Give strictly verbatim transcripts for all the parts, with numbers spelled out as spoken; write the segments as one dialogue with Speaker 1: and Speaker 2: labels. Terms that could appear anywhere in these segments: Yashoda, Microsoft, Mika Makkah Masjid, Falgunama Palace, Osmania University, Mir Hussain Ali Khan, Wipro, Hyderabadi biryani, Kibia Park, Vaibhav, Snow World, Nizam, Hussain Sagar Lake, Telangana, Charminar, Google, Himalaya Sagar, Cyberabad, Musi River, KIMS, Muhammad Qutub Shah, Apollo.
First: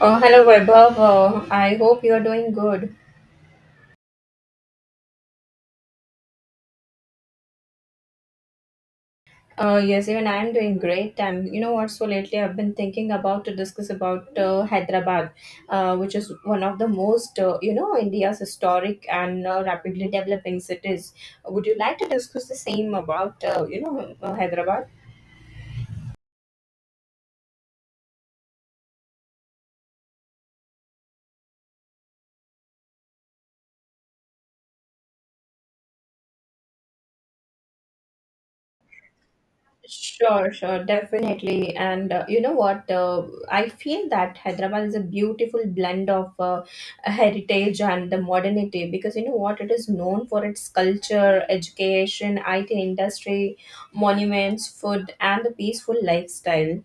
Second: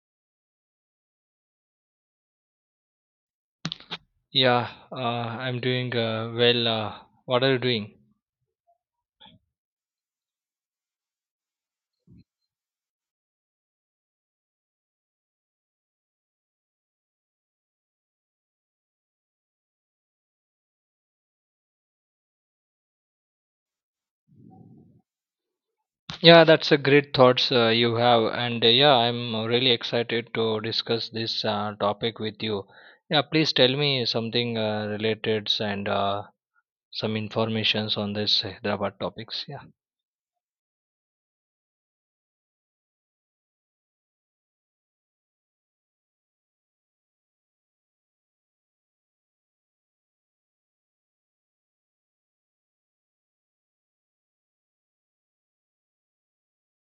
Speaker 1: Oh, hello Vaibhav. Uh, I hope you're doing good.
Speaker 2: Yeah, uh, I'm doing uh, well. Uh, what are you doing?
Speaker 1: Uh, yes, even I'm doing great. And you know what? So lately, I've been thinking about to discuss about uh, Hyderabad, uh, which is one of the most uh, you know India's historic and uh, rapidly developing cities. Would you like to discuss the same about uh, you know uh, Hyderabad?
Speaker 2: Yeah, that's a great thoughts uh, you have, and uh, yeah, I'm really excited to discuss this uh, topic with you. Yeah, please tell me something uh, related and uh, some informations on this Hyderabad topics. Yeah,
Speaker 1: Sure, sure, definitely. And uh, you know what? Uh, I feel that Hyderabad is a beautiful blend of uh, heritage and the modernity because you know what? It is known for its culture, education, I T industry, monuments, food, and the peaceful lifestyle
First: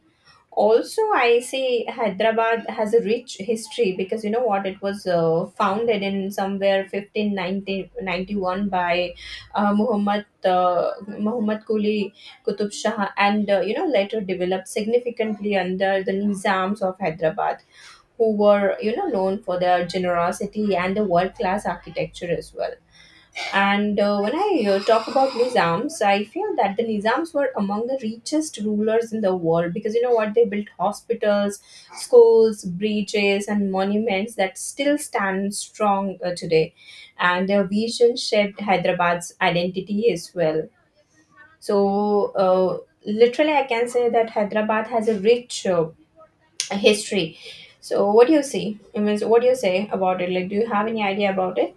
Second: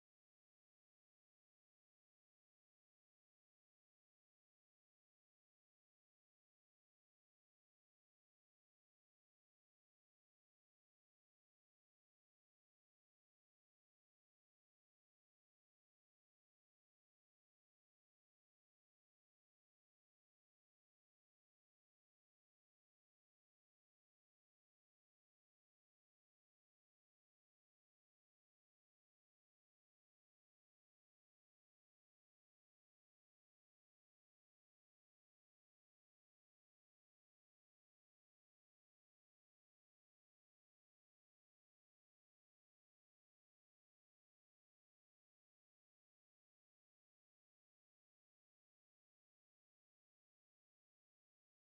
Speaker 1: also. I say Hyderabad has a rich history because you know what, it was uh, founded in somewhere fifteen ninety-one by uh, muhammad uh, Muhammad Quli Qutub Shah, and uh, you know, later developed significantly under the Nizams of Hyderabad, who were you know known for their generosity and the world class architecture as well. And uh, when I uh, talk about Nizams, I feel that the Nizams were among the richest rulers in the world because you know what? They built hospitals, schools, bridges, and monuments that still stand strong uh, today. And their vision shaped Hyderabad's identity as well. So, uh, literally, I can say that Hyderabad has a rich uh, history. So, what do you see? I mean, so what do you say about it? Like, do you have any idea about it?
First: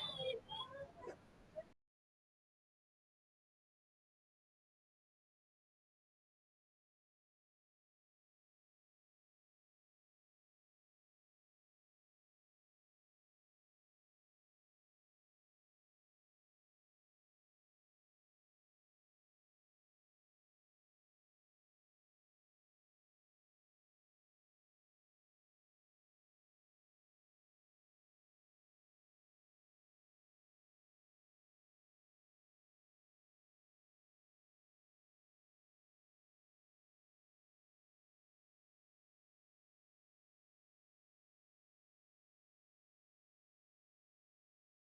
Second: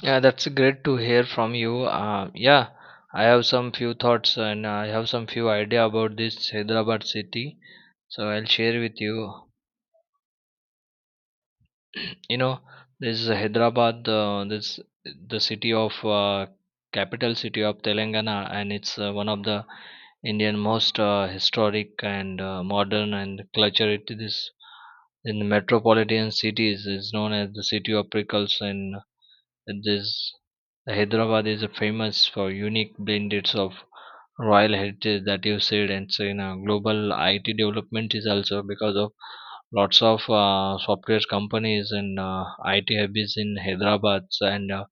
Speaker 2: yeah, that's great to hear from you. Uh, yeah, I have some few thoughts and I have some few idea about this Hyderabad city, so I'll share with you. You know, this is Hyderabad, uh, this the city of, uh, capital city of Telangana, and it's uh, one of the Indian most uh, historic and uh, modern and cultural. It is in the metropolitan cities, is known as the city of pickles, and this Hyderabad is famous for unique blendeds of royal heritage that you said, and so in a global I T development is also because of lots of uh, software companies and uh, I T hubs in Hyderabad. So, and uh,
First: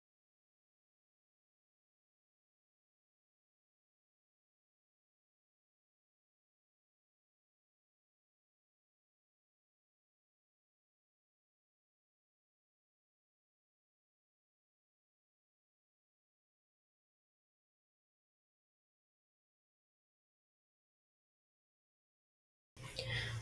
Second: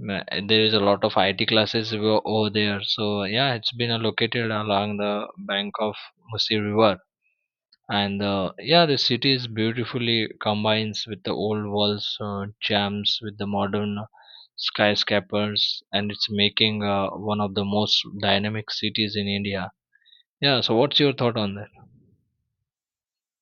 Speaker 2: ma- there is a lot of I T classes over over there. So yeah, it's been uh, located along the bank of Musi River. And uh, yeah, the city is beautifully combines with the old walls uh, jams with the modern skyscrapers, and it's making uh, one of the most dynamic cities in India. Yeah, so what's your thought on that?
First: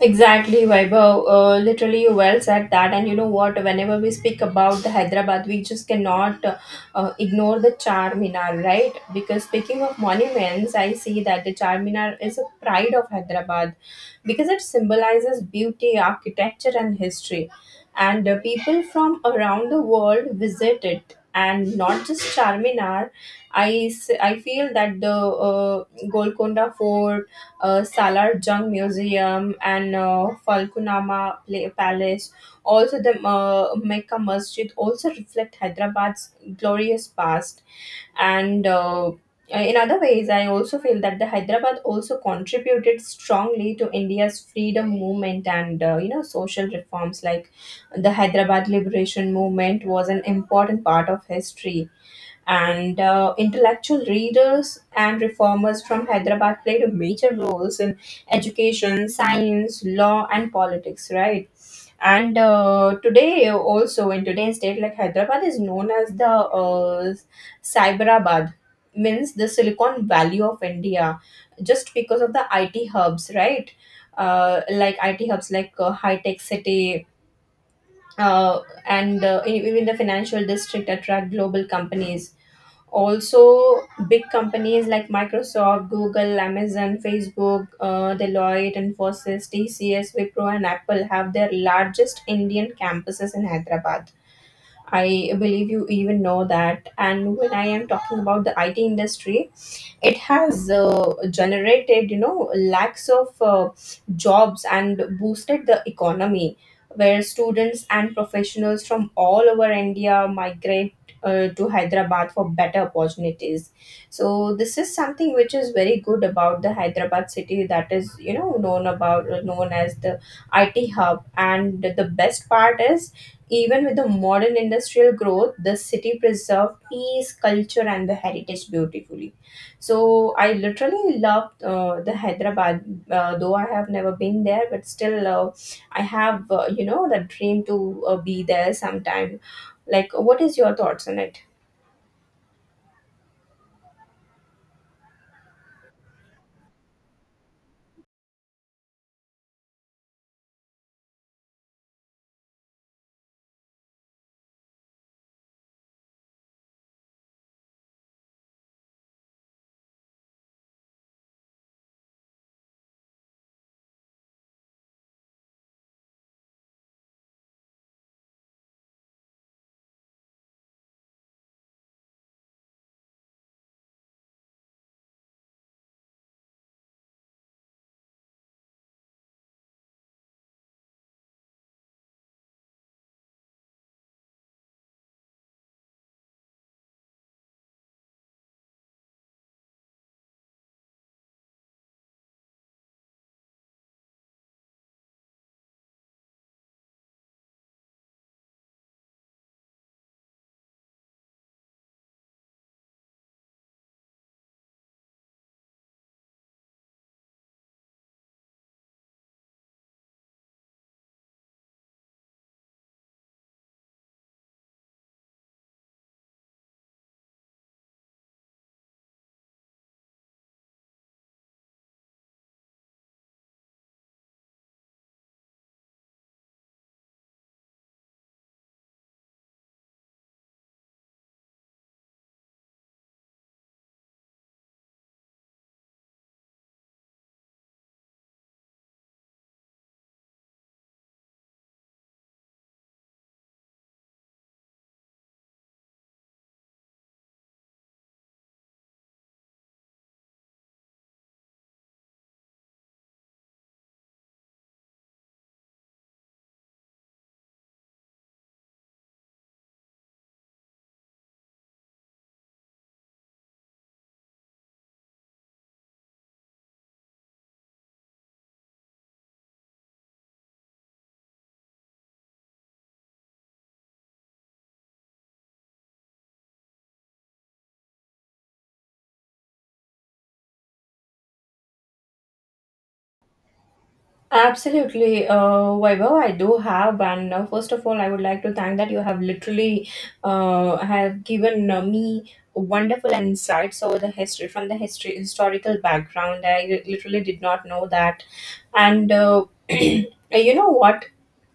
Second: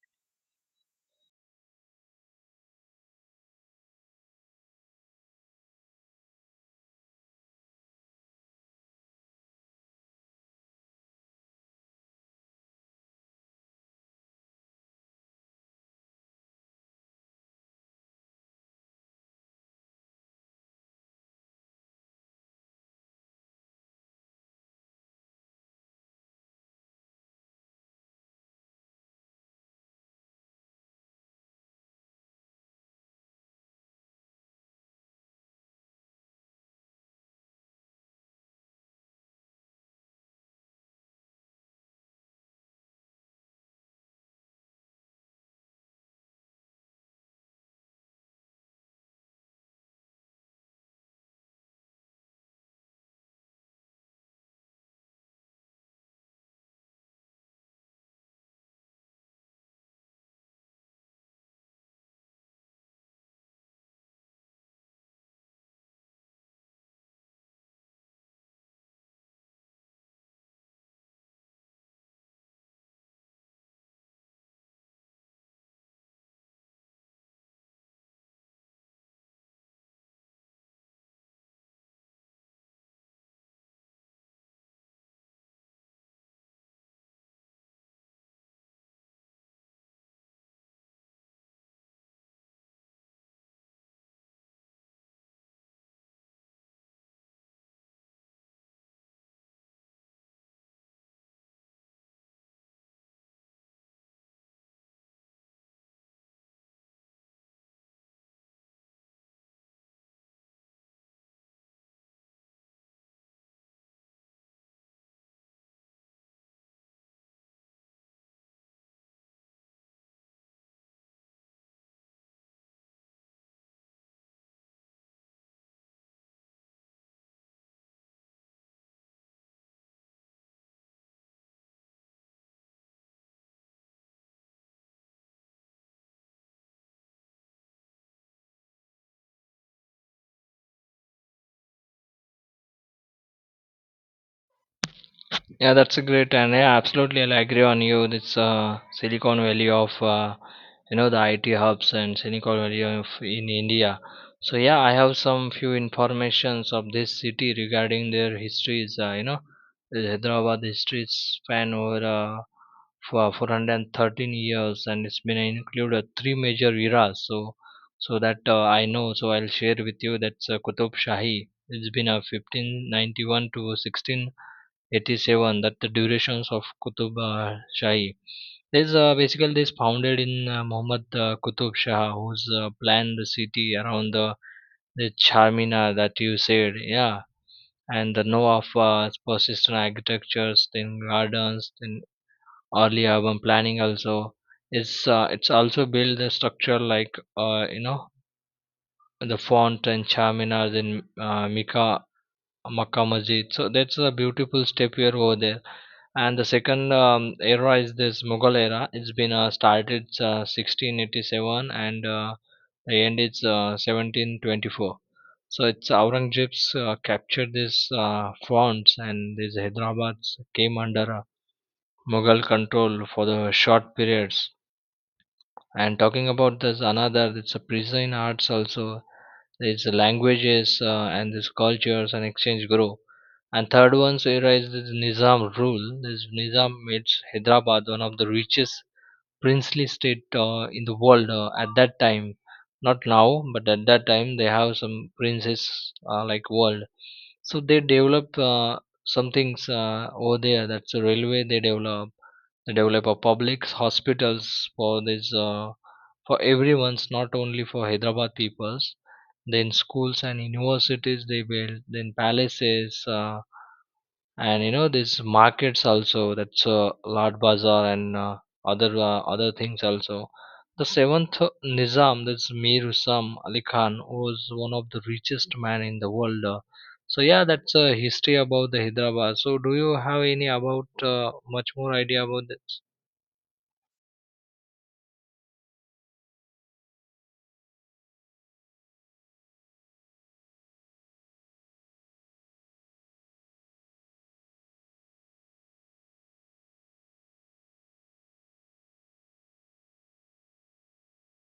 Speaker 1: Exactly, Vaibhav. Uh, literally, you well said that. And you know what? Whenever we speak about the Hyderabad, we just cannot uh, uh, ignore the Charminar, right? Because speaking of monuments, I see that the Charminar is a pride of Hyderabad because it symbolizes beauty, architecture, and history. And uh, people from around the world visit it, and not just Charminar. I, s- I feel that the uh, Golconda Fort, uh, Salar Jung Museum, and uh, Falgunama Pla- Palace, also the uh, Mecca Masjid, also reflect Hyderabad's glorious past. And uh, in other ways, I also feel that the Hyderabad also contributed strongly to India's freedom movement and uh, you know social reforms like the Hyderabad liberation movement was an important part of history. And uh, intellectual readers and reformers from Hyderabad played a major roles in education, science, law, and politics, right? And uh, today also, in today's date, like Hyderabad is known as the uh, Cyberabad, means the Silicon Valley of India, just because of the I T hubs, right? Uh, like I T hubs like uh, high tech city, uh, and uh, e- even the financial district attract global companies. Also big companies like Microsoft, Google, Amazon, Facebook, uh, Deloitte, Infosys, T C S, Wipro, and Apple have their largest Indian campuses in Hyderabad. I believe you even know that. And when I am talking about the I T industry, it has uh, generated you know lakhs of uh, jobs and boosted the economy, where students and professionals from all over India migrate uh, to Hyderabad for better opportunities. So this is something which is very good about the Hyderabad city, that is you know known about uh, known as the I T hub. And the best part is even with the modern industrial growth, the city preserved peace, culture, and the heritage beautifully. So I literally loved uh, the Hyderabad, uh, though I have never been there, but still uh, I have uh, you know the dream to uh, be there sometime. Like, what is your thoughts on it?
Speaker 2: Yeah, that's a great, and yeah, absolutely, I agree on you. This uh, Silicon Valley of, uh, you know, the I T hubs and Silicon Valley of in India. So yeah, I have some few informations of this city regarding their histories. Uh, you know, the Hyderabad history span over uh, for four hundred thirteen years, and it's been included three major eras. So so that uh, I know, so I'll share with you. That's uh, Kutub Shahi. It's been a fifteen ninety-one to sixteen. eighty-seven that the durations of Qutub uh, Shahi. This uh, basically this founded in uh, Muhammad uh, Qutub Shah, who's uh, planned the city around the, the charminar that you said, yeah. And the know of uh, persistent architectures, then gardens, then early urban planning also. It's uh, it's also built the structure like, uh, you know, the font and charminar, then uh, Mika Makkah Masjid. So that's a beautiful step here over there. And the second um, era is this Mughal era. It's been uh, started uh, sixteen eighty-seven, and uh, the end is uh, seventeen twenty-four. So it's Aurangzeb's uh, captured these uh, fonts, and these Hyderabad's came under uh, Mughal control for the short periods. And talking about this another, it's a prison arts also. It's languages uh, and this cultures and exchange grow. And third one, so here is this Nizam rule. This Nizam made Hyderabad one of the richest princely state uh, in the world uh, at that time. Not now, but at that time they have some princes uh, like world. So they develop uh, some things uh, over there. That's a railway they develop. They develop a public hospitals for this. Uh, for everyone's, not only for Hyderabad peoples, then schools and universities they built, then palaces, uh, and you know these markets also, that's uh, lord bazaar and uh, other uh, other things also. The seventh nizam, that's Mir Hussain Ali Khan, was one of the richest man in the world. Uh, so yeah, that's a history about the Hyderabad. So do you have any about, uh, much more idea about this?
Speaker 1: Absolutely, uh, Vaibhav, I do have, and uh, first of all, I would like to thank that you have literally uh, have given uh, me wonderful insights over the history, from the history historical background. I literally did not know that, and uh, you know what?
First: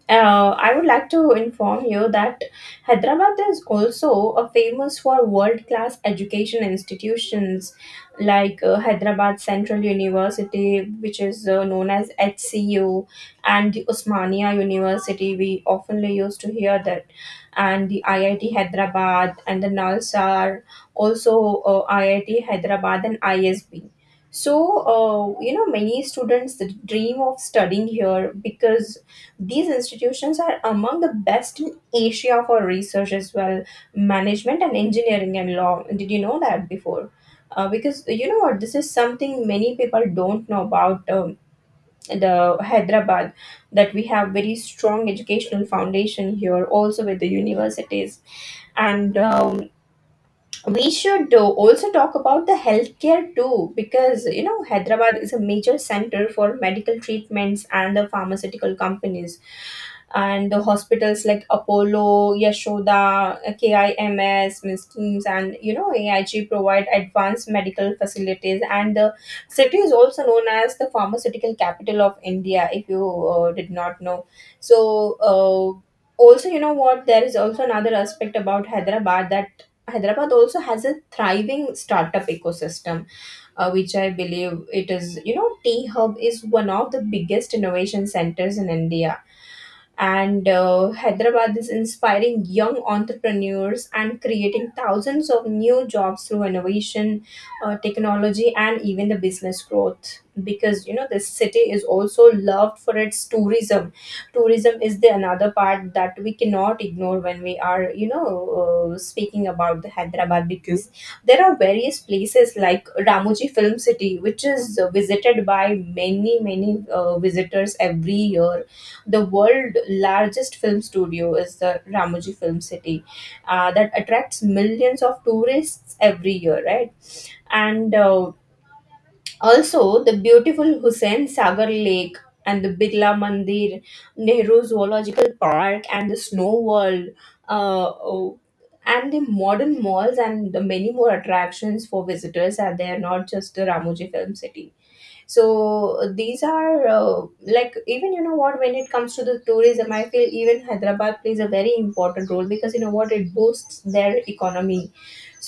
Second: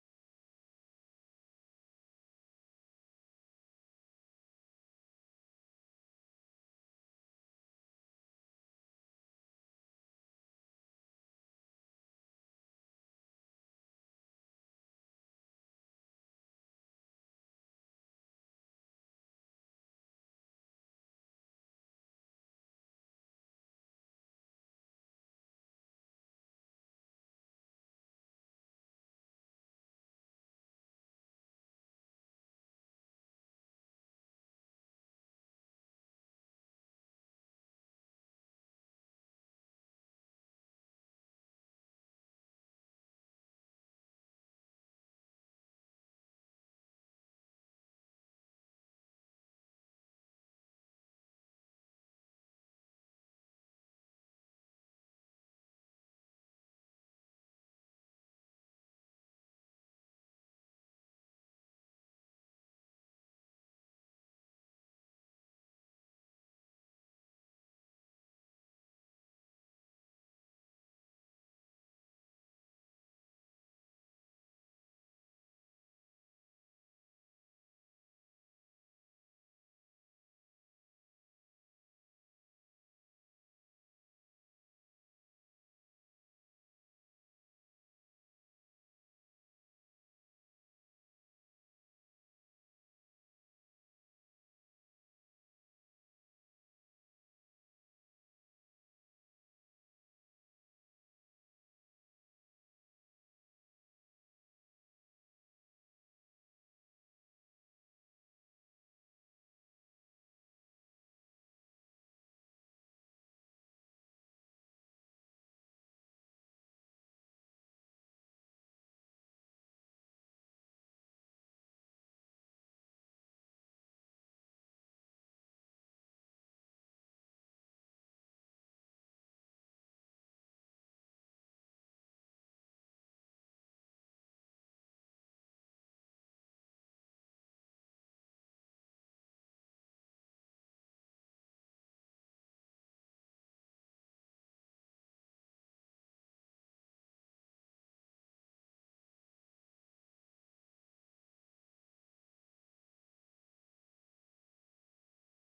Speaker 1: Uh, I would like to inform you that Hyderabad is also uh, famous for world class education institutions like uh, Hyderabad Central University, which is uh, known as H C U, and the Osmania University. We oftenly used to hear that, and the I I T Hyderabad and the Nalsar, also uh, I I T Hyderabad and I S B. So, uh, you know, many students dream of studying here because these institutions are among the best in Asia for research as well, management and engineering and law. Did you know that before? Uh, because you know what, this is something many people don't know about um, the Hyderabad, that we have very strong educational foundation here also with the universities. And um, we should uh, also talk about the healthcare too, because you know Hyderabad is a major center for medical treatments and the pharmaceutical companies. And the hospitals like Apollo, Yashoda, KIMS, Miss teams, and you know A I G provide advanced medical facilities, and the city is also known as the pharmaceutical capital of India, if you uh, did not know. So uh, also you know what, there is also another aspect about Hyderabad, that Hyderabad also has a thriving startup ecosystem, uh, which I believe it is. You know, T Hub is one of the biggest innovation centers in India, and uh, Hyderabad is inspiring young entrepreneurs and creating thousands of new jobs through innovation, uh, technology, and even the business growth. Because you know this city is also loved for its tourism. Tourism is the another part that we cannot ignore when we are you know uh, speaking about the Hyderabad, because there are various places like Ramoji Film City, which is uh, visited by many many uh, visitors every year. The world largest film studio is the Ramoji Film City, uh, that attracts millions of tourists every year, right? And uh, also the beautiful Hussain Sagar Lake, and the Birla Mandir, Nehru Zoological Park, and the Snow World. Uh, oh, and the modern malls and the many more attractions for visitors are there, not just the Ramoji Film City. So uh, these are uh, like, even you know what, when it comes to the tourism, I feel even Hyderabad plays a very important role, because you know what, it boosts their economy.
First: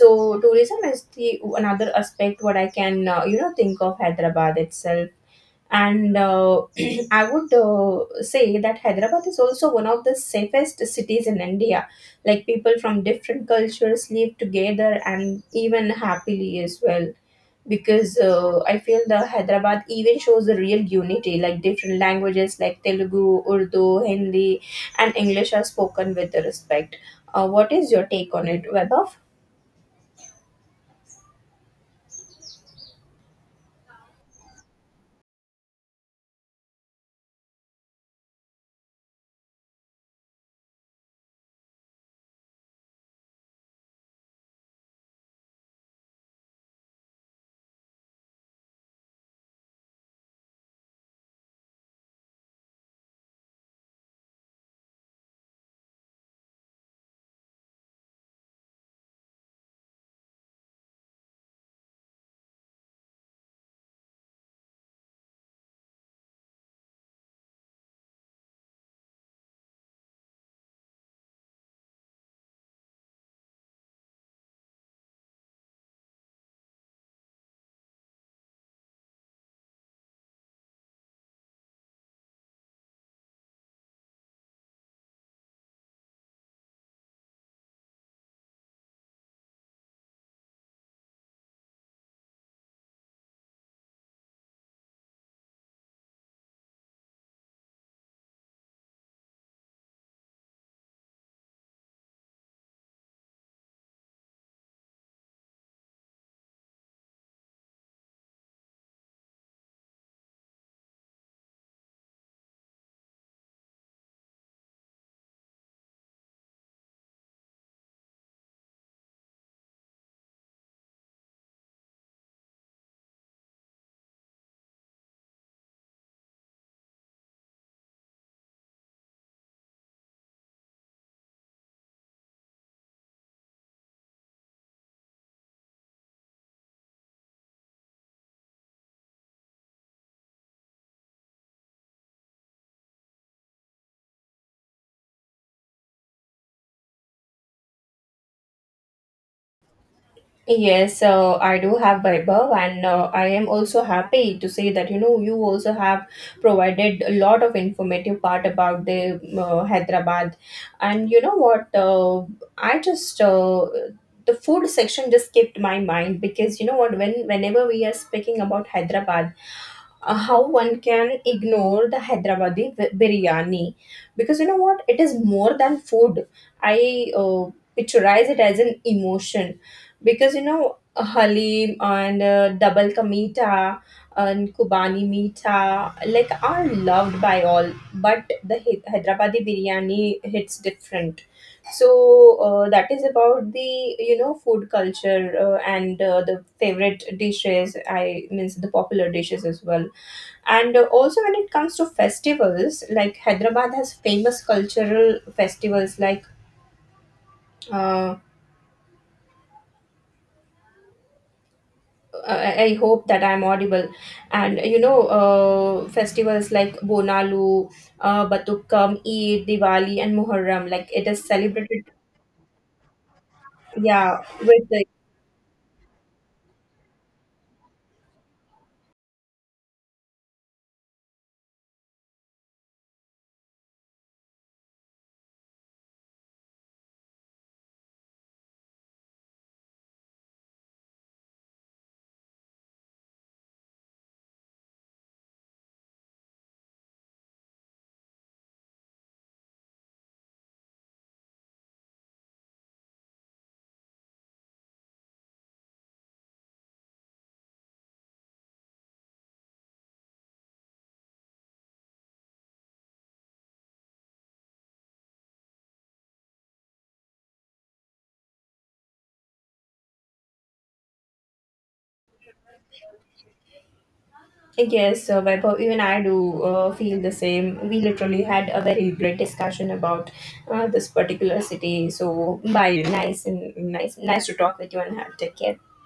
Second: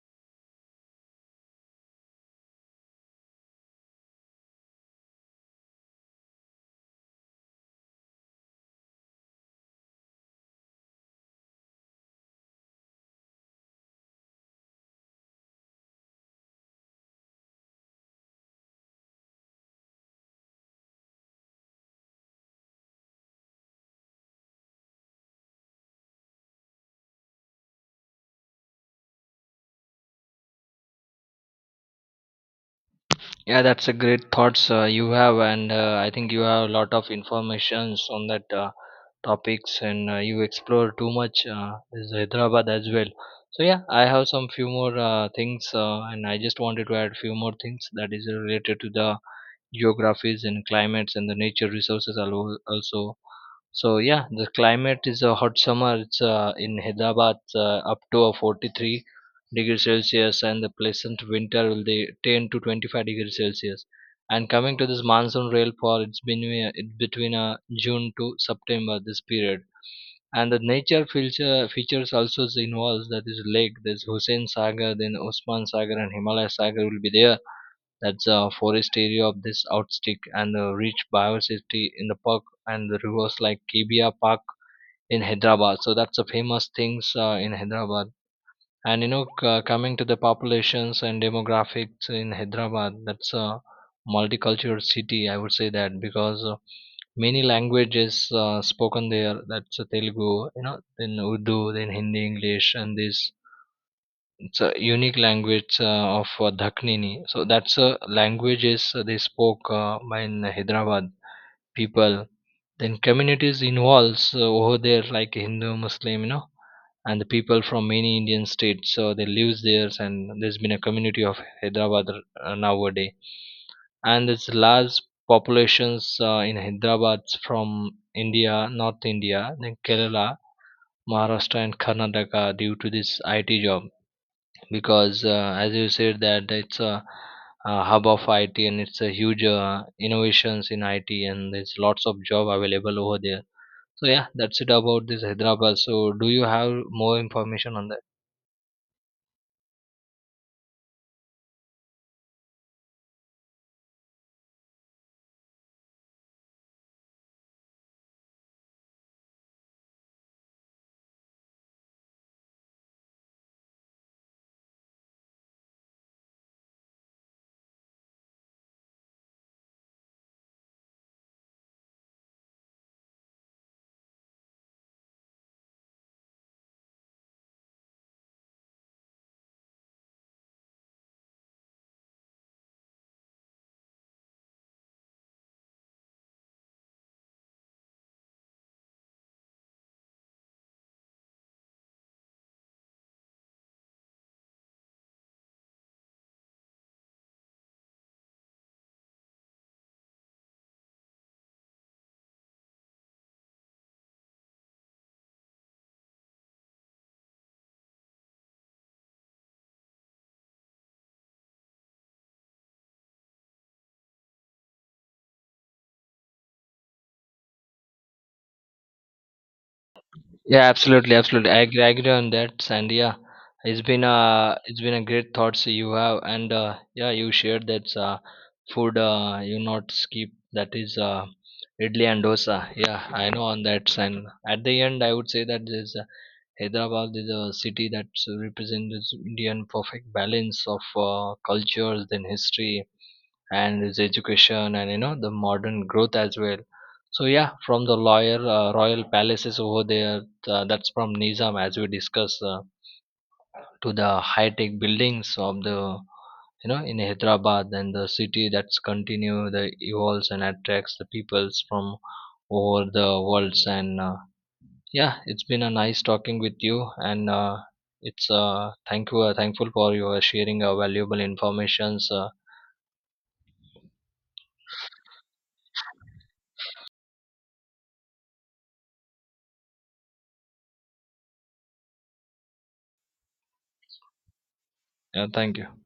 Speaker 1: So tourism is the another aspect what I can uh, you know think of Hyderabad itself. And uh, I would uh, say that Hyderabad is also one of the safest cities in India, like people from different cultures live together and even happily as well. Because uh, I feel the Hyderabad even shows the real unity, like different languages like Telugu, Urdu, Hindi, and English are spoken with the respect. Uh, what is your take on it, Webber?
Speaker 2: Yeah, that's a great thoughts uh, you have, and uh, I think you have a lot of informations on that uh, topics, and uh, you explore too much uh, is Hyderabad as well. So yeah, I have some few more uh, things, uh, and I just wanted to add few more things that is related to the geographies and climates and the nature resources al- also. So yeah, the climate is a hot summer. It's uh, in Hyderabad uh, up to a forty-three degrees Celsius, and the pleasant winter will be ten to twenty-five degrees Celsius. And coming to this monsoon rainfall, it's been uh, it between uh, June to September this period. And the nature feature, features also is involves, that is lake, there's Hussein Sagar, then Osman Sagar and Himalaya Sagar will be there. That's a forest area of this outstick and the rich biodiversity in the park, and the rivers like Kibia Park in Hyderabad. So that's the famous things uh, in Hyderabad. And you know, c- coming to the populations and demographics in Hyderabad, that's a multicultural city, I would say that, because uh, many languages uh, spoken there, that's uh, Telugu, you know, then Urdu, then Hindi, English, and this, it's a unique language uh, of uh, Daknini. So that's a languages uh, they spoke uh, by in Hyderabad people. Then communities involves uh, over there, like Hindu, Muslim, you know, and the people from many Indian states, so they live there, and there's been a community of Hyderabad uh, nowadays. And there's large populations uh, in Hyderabad from India, North India, then Kerala, Maharashtra and Karnataka, due to this I T job, because uh, as you said that it's a, a hub of I T, and it's a huge uh, innovations in I T, and there's lots of job available over there. So yeah, that's it about this Hyderabad. So do you have more information on that?
Speaker 1: Yes, so I do have, Vaibhav, and uh, I am also happy to say that you know you also have provided a lot of informative part about the uh, Hyderabad, and you know what? Uh, I just uh, the food section just skipped my mind, because you know what? When whenever we are speaking about Hyderabad, uh, how one can ignore the Hyderabadi bi- biryani, because you know what, it is more than food. I uh, picturize it as an emotion, because you know uh, halim and uh, double ka meeta and kubani meeta like are loved by all, but the Hy- Hyderabadi biryani hits different. So uh, that is about the you know food culture, uh, and uh, the favorite dishes. I means the popular dishes as well. And uh, also, when it comes to festivals, like Hyderabad has famous cultural festivals like. Uh, I I hope that I'm audible. And you know, uh, festivals like Bonalu, uh, Batukkam, Eid, Diwali, and
Speaker 2: Yeah,
Speaker 1: Muharram, like it
Speaker 2: absolutely,
Speaker 1: is
Speaker 2: absolutely. I agree,
Speaker 1: celebrated,
Speaker 2: I agree on that, and yeah, it's been
Speaker 1: yeah,
Speaker 2: a
Speaker 1: with
Speaker 2: it's
Speaker 1: the.
Speaker 2: been a great thoughts you have, and uh, yeah, you shared that uh, food, uh, you not skip, that is uh, idli and dosa. Yeah, I know on that. And at the end, I would say that this uh, Hyderabad is a city that represents Indian perfect balance of uh, cultures, then history, and his education, and you know, the modern growth as well. So yeah, from the loyal uh, royal palaces over there, uh, that's from nizam, as we discussed, uh, to the high tech buildings of the, you know, in Hyderabad, and the city that's continue the evolves and attracts the peoples from over the worlds. And uh, yeah, it's been a nice talking with you, and uh, it's uh, thank you, uh, thankful for your sharing uh, valuable informations. Uh,
Speaker 1: Yes, uh, Vaibhav, even I do uh, feel the same. We literally had a very great discussion about uh, this particular city. So, bye. Nice and nice, nice to talk with you and have
Speaker 2: yeah,
Speaker 1: take care.
Speaker 2: thank you.